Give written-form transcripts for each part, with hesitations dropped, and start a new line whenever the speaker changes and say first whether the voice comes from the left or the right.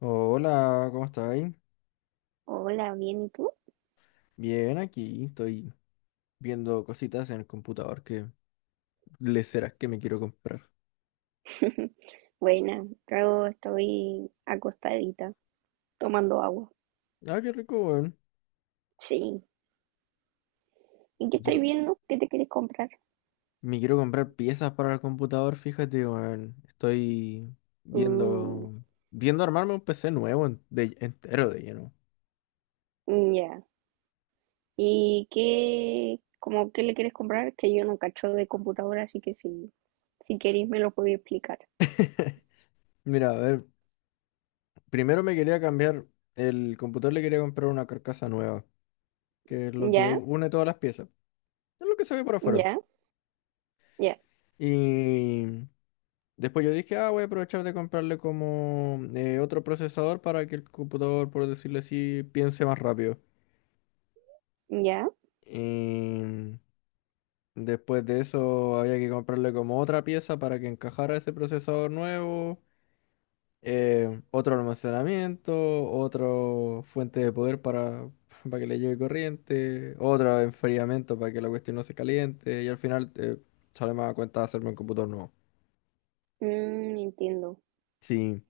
left: Oh, hola, ¿cómo estáis?
right: Hola, bien, ¿y tú?
left: Bien, aquí estoy viendo cositas en el computador que le serás que me quiero comprar.
right: Buena, yo estoy acostadita, tomando agua.
left: Ah, qué rico, weón.
right: Sí. ¿Y qué
left: Yo
right: estáis viendo? ¿Qué te quieres comprar?
left: me quiero comprar piezas para el computador, fíjate, weón. Estoy
right: Uh,
left: viendo, viendo armarme un PC nuevo entero de lleno.
right: ya. ¿Y qué, como qué le quieres comprar? Que yo no cacho de computadora, así que si queréis me lo podéis explicar.
left: Mira, a ver, primero me quería cambiar el computador, le quería comprar una carcasa nueva, que es lo que
right: ¿Ya?
left: une todas las piezas. Es lo que se ve por afuera.
right: ¿Ya? ¿Ya?
left: Y después yo dije, ah, voy a aprovechar de comprarle como otro procesador para que el computador, por decirlo así, piense más rápido.
right: ¿Ya?
left: Y después de eso había que comprarle como otra pieza para que encajara ese procesador nuevo, otro almacenamiento, otra fuente de poder para, para que le llegue corriente, otro enfriamiento para que la cuestión no se caliente y al final sale más a cuenta hacerme un computador nuevo.
right: Mm, entiendo.
left: Sí,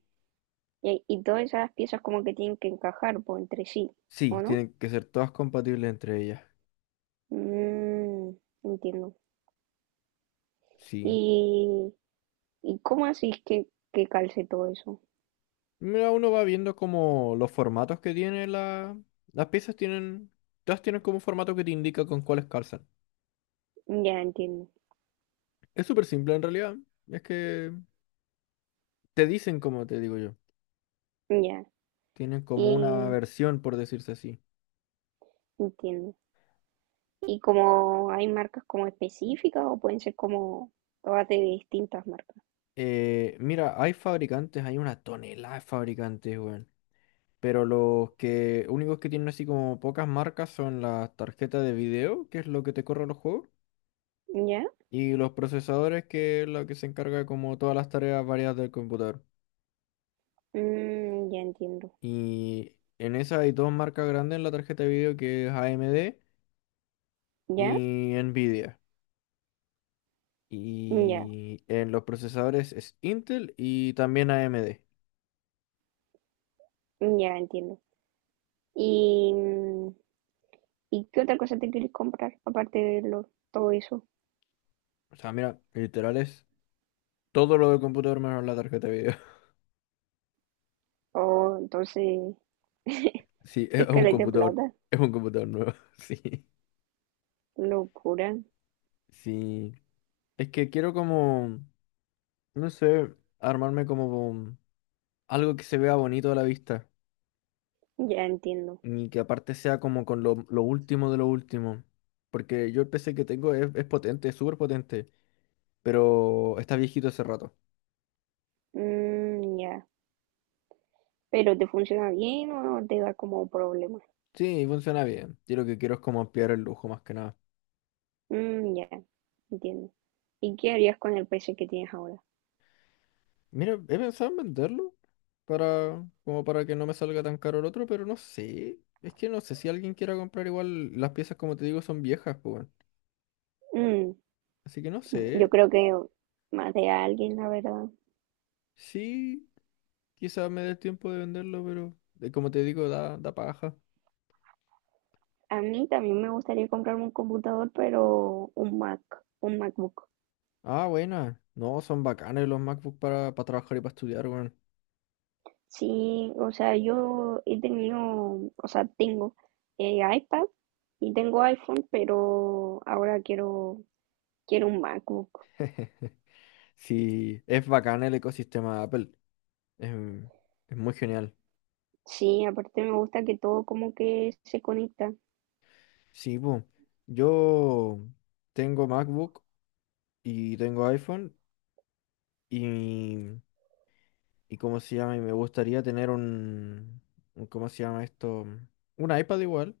right: Y todas esas piezas como que tienen que encajar po, entre sí,
left: sí,
right: ¿o no?
left: tienen que ser todas compatibles entre ellas.
right: Mm, entiendo.
left: Sí.
right: ¿Y ¿Y cómo así que calce todo eso?
left: Mira, uno va viendo como los formatos que tiene la. Las piezas tienen. Todas tienen como un formato que te indica con cuáles calzan.
right: Ya entiendo,
left: Es súper simple en realidad. Es que te dicen como te digo yo.
right: ya,
left: Tienen como una
right: y
left: versión, por decirse así.
right: entiendo. ¿Y como hay marcas como específicas o pueden ser como todas de distintas marcas?
left: Mira, hay fabricantes, hay una tonelada de fabricantes, weón. Pero los que únicos que tienen así como pocas marcas son las tarjetas de video, que es lo que te corre los juegos,
right: Ya,
left: y los procesadores, que es lo que se encarga como todas las tareas variadas del computador.
right: mm, ya entiendo,
left: Y en esa hay dos marcas grandes en la tarjeta de video que es AMD
right: ya,
left: y Nvidia.
right: ya,
left: Y en los procesadores es Intel y también AMD.
right: ya entiendo. ¿Y, mm, y qué otra cosa te quieres comprar aparte de lo, todo eso?
left: O sea, mira, literal es todo lo del computador menos la tarjeta de video.
right: Oh, entonces,
left: Sí,
right: escaleta de plata,
left: es un computador nuevo. Sí,
right: locura,
left: sí. Es que quiero como, no sé, armarme como algo que se vea bonito a la vista,
right: ya entiendo.
left: ni que aparte sea como con lo último de lo último. Porque yo el PC que tengo es potente, es súper potente. Pero está viejito hace rato.
right: Mm, ya. Pero te funciona bien o no, te da como problemas.
left: Sí, funciona bien. Yo lo que quiero es como ampliar el lujo más que nada.
right: Mm, ya, entiendo. ¿Y qué harías con el PC que tienes ahora?
left: Mira, he pensado en venderlo, para, como para que no me salga tan caro el otro, pero no sé. Es que no sé si alguien quiera comprar igual. Las piezas, como te digo, son viejas, pues, weón.
right: Mm,
left: Así que no
right: yo
left: sé.
right: creo que más de alguien, la verdad.
left: Sí, quizás me dé el tiempo de venderlo, pero como te digo, da paja.
right: A mí también me gustaría comprarme un computador, pero un Mac, un MacBook.
left: Ah, buena. No, son bacanes los MacBook para trabajar y para estudiar, weón.
right: Sí, o sea, yo he tenido, o sea, tengo iPad y tengo iPhone, pero ahora quiero un MacBook.
left: Sí, es bacán el ecosistema de Apple. Es, es muy genial.
right: Sí, aparte me gusta que todo como que se conecta.
left: Sí, po. Yo tengo MacBook y tengo iPhone y, y ¿cómo se llama? Y me gustaría tener ¿cómo se llama esto? Un iPad igual,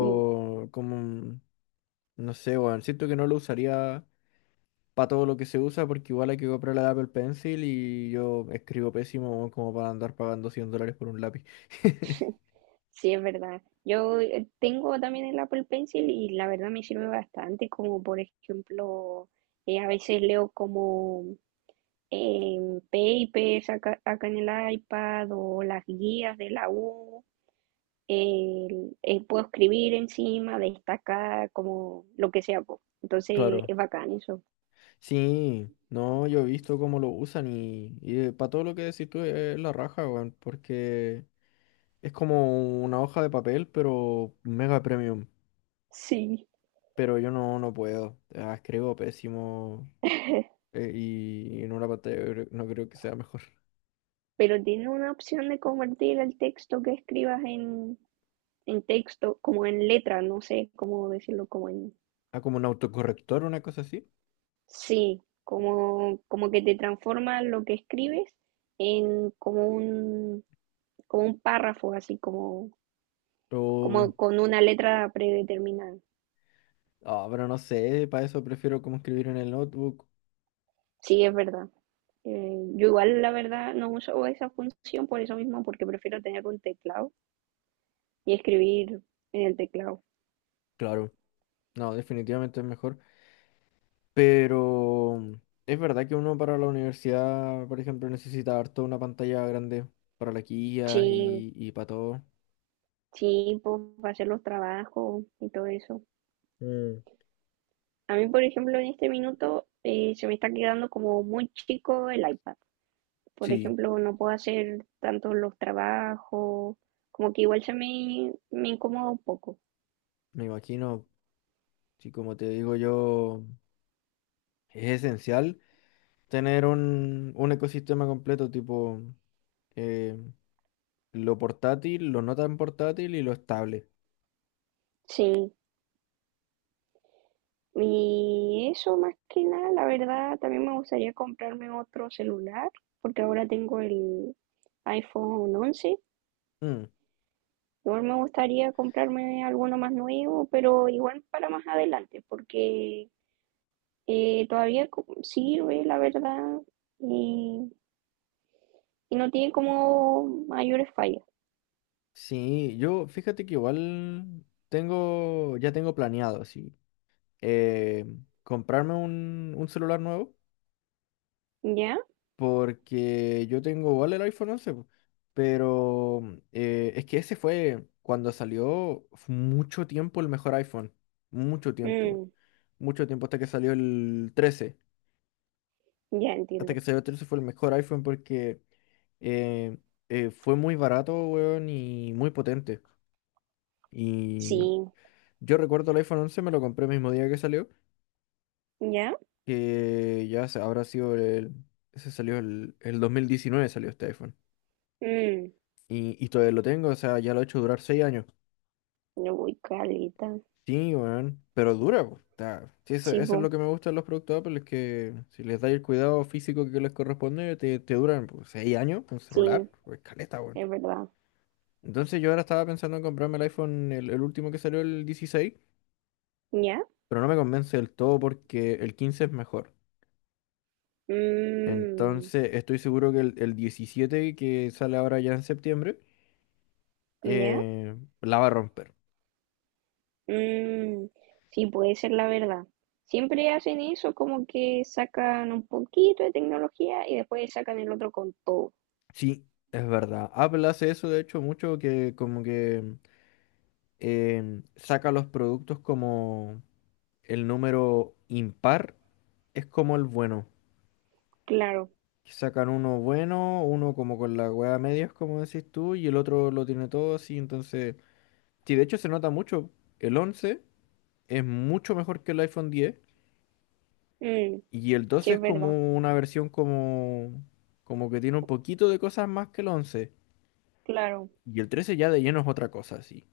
right: Mm,
left: como, no sé, weón. Siento que no lo usaría para todo lo que se usa, porque igual hay que comprar la Apple Pencil y yo escribo pésimo weón, como para andar pagando 100 dólares por un lápiz.
right: sí, es verdad. Yo tengo también el Apple Pencil y la verdad me sirve bastante, como por ejemplo, a veces leo como papers acá en el iPad o las guías de la U. Puedo escribir encima, destacar, como lo que sea, po. Entonces
left: Claro,
right: es bacán eso.
left: sí, no, yo he visto cómo lo usan y para todo lo que decís tú es la raja, weón, porque es como una hoja de papel, pero mega premium.
right: Sí.
left: Pero yo no, no puedo, escribo pésimo, y en una pantalla yo no creo que sea mejor.
right: Pero tiene una opción de convertir el texto que escribas en texto, como en letra, no sé cómo decirlo, como en
left: Ah, como un autocorrector, una cosa así.
right: sí, como, como que te transforma lo que escribes en como un párrafo, así como,
left: O
right: como con una letra predeterminada.
left: Ah, pero no sé, para eso prefiero como escribir en el notebook.
right: Sí, es verdad. Yo igual, la verdad, no uso esa función por eso mismo, porque prefiero tener un teclado y escribir en el teclado.
left: Claro, no, definitivamente es mejor. Pero es verdad que uno para la universidad, por ejemplo, necesita harto una pantalla grande para las guías
right: Sí,
left: y para todo.
right: sí, pues hacer los trabajos y todo eso.
left: Mm,
right: A mí, por ejemplo, en este minuto se me está quedando como muy chico el iPad. Por
left: sí,
right: ejemplo, no puedo hacer tanto los trabajos, como que igual se me, me incomoda un poco.
left: me imagino, sí, como te digo yo, es esencial tener un ecosistema completo, tipo eh, lo portátil, lo no tan portátil y lo estable.
right: Sí, y eso más que nada, la verdad, también me gustaría comprarme otro celular, porque ahora tengo el iPhone once.
left: Mm.
right: Igual me gustaría comprarme alguno más nuevo, pero igual para más adelante, porque todavía sirve, la verdad, y, y no tiene como mayores fallas.
left: Sí, yo fíjate que igual tengo, ya tengo planeado, sí, eh, comprarme un celular nuevo
right: ¿Ya?
left: porque yo tengo igual el iPhone 11 po, pero es que ese fue cuando salió fue mucho tiempo el mejor iPhone, mucho tiempo,
right: Mm,
left: mucho tiempo hasta que salió el 13
right: ya
left: hasta
right: entiendo.
left: que salió el 13 fue el mejor iPhone porque eh, fue muy barato, weón, y muy potente. Y
right: Sí,
left: Yo recuerdo el iPhone 11, me lo compré el mismo día que salió,
right: ¿ya?
left: que ya habrá sido el. Ese salió el 2019, salió este iPhone.
right: Mm,
left: Y todavía lo tengo, o sea, ya lo he hecho durar 6 años.
right: yo voy caleta.
left: Sí, weón, pero dura, pues. Sí, eso,
right: Sí,
left: eso
right: po,
left: es lo que me gusta de los productos Apple, es que si les dais el cuidado físico que les corresponde, te duran pues, 6 años un celular,
right: sí,
left: pues caleta, weón.
right: es verdad.
left: Entonces yo ahora estaba pensando en comprarme el iPhone, el último que salió, el 16,
right: ¿Ya?
left: pero no me convence del todo porque el 15 es mejor.
right: Mm,
left: Entonces, estoy seguro que el 17 que sale ahora ya en septiembre,
right: ¿ya?
left: eh, la va a romper.
right: Mm, sí, puede ser la verdad. Siempre hacen eso, como que sacan un poquito de tecnología y después sacan el otro con todo.
left: Sí, es verdad. Apple hace eso, de hecho, mucho que como que saca los productos como el número impar es como el bueno.
right: Claro.
left: Que Sacan uno bueno, uno como con la hueá a medias, como decís tú, y el otro lo tiene todo así. Entonces, sí, de hecho se nota mucho. El 11 es mucho mejor que el iPhone 10.
right: Mm,
left: Y el
right: sí,
left: 12 es
right: es verdad.
left: como una versión como que tiene un poquito de cosas más que el 11.
right: Claro.
left: Y el 13 ya de lleno es otra cosa, así.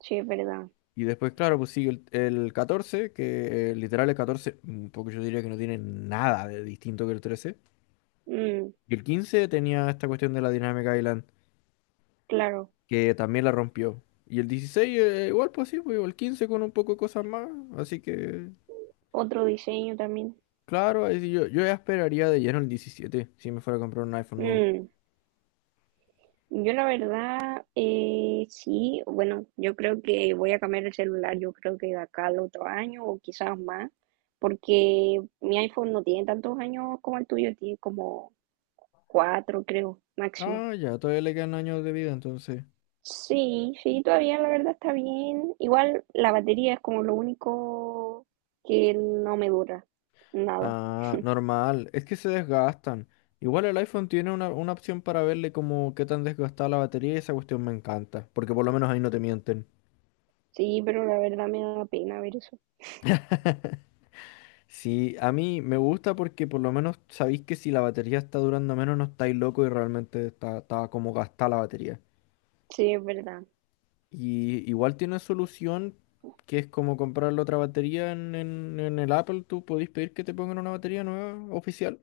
right: Sí, es verdad.
left: Y después, claro, pues sigue el 14, que literal el 14 porque yo diría que no tiene nada de distinto que el 13.
right: Mm,
left: Y el 15 tenía esta cuestión de la Dynamic Island,
right: claro.
left: que también la rompió. Y el 16 igual pues sí, pues, el 15 con un poco de cosas más. Así que,
right: Otro diseño también.
left: claro, ahí sí yo ya esperaría de lleno el 17 si me fuera a comprar un iPhone nuevo.
right: Mm. Yo la verdad, sí, bueno, yo creo que voy a cambiar el celular, yo creo que de acá al otro año o quizás más, porque mi iPhone no tiene tantos años como el tuyo, tiene como cuatro, creo, máximo.
left: Ah, ya, todavía le quedan años de vida entonces.
right: Sí, sí, todavía la verdad está bien. Igual la batería es como lo único que no me dura, nada.
left: Ah, normal. Es que se desgastan. Igual el iPhone tiene una opción para verle como qué tan desgastada la batería y esa cuestión me encanta, porque por lo menos ahí no te mienten.
right: Sí, pero la verdad me da pena ver eso.
left: Sí, a mí me gusta porque por lo menos sabéis que si la batería está durando menos no estáis loco y realmente está como gastada la batería.
right: Sí, es verdad.
left: Y igual tiene solución que es como comprar la otra batería en el Apple, tú podéis pedir que te pongan una batería nueva oficial.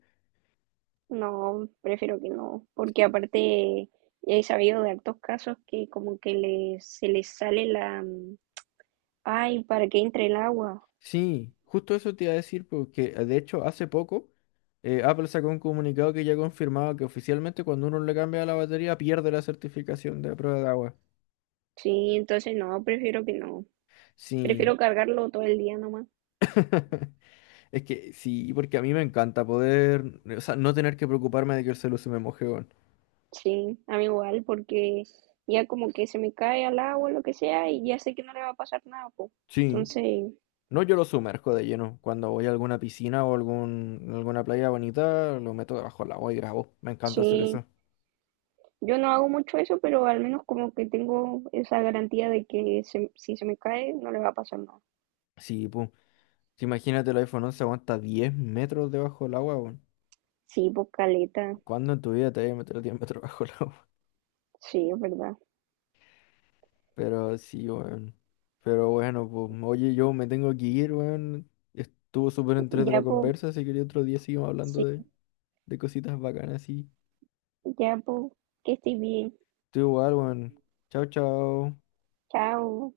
right: No, prefiero que no, porque aparte he sabido de hartos casos que como que les, se les sale la... mm, ay, para que entre el agua.
left: Sí, justo eso te iba a decir, porque de hecho hace poco Apple sacó un comunicado que ya confirmaba que oficialmente cuando uno le cambia la batería pierde la certificación de prueba de agua.
right: Sí, entonces no, prefiero que no.
left: Sí,
right: Prefiero cargarlo todo el día nomás.
left: es que sí, porque a mí me encanta poder, o sea, no tener que preocuparme de que el celular se me moje, weón.
right: Sí, a mí igual, porque ya como que se me cae al agua, lo que sea, y ya sé que no le va a pasar nada, po.
left: Sí,
right: Entonces,
left: no, yo lo sumerjo de lleno. Cuando voy a alguna piscina o algún, alguna playa bonita, lo meto debajo del agua y grabo. Me encanta hacer
right: sí,
left: eso.
right: yo no hago mucho eso, pero al menos como que tengo esa garantía de que si se me cae, no le va a pasar nada.
left: Sí, pum. Imagínate el iPhone 11 aguanta 10 metros debajo del agua, weón.
right: Sí, pues caleta.
left: ¿Cuándo en tu vida te hayas metido el diámetro bajo el agua?
right: Sí, es verdad.
left: Pero sí, weón. Pero bueno, pues, oye, yo me tengo que ir, weón. Estuvo súper entrete la
right: Ya, pues,
left: conversa. Si quería otro día seguimos hablando
right: sí,
left: de cositas bacanas, sí.
right: ya, pues, que estés bien.
left: Tú igual, weón. Chao, chao.
right: Chao.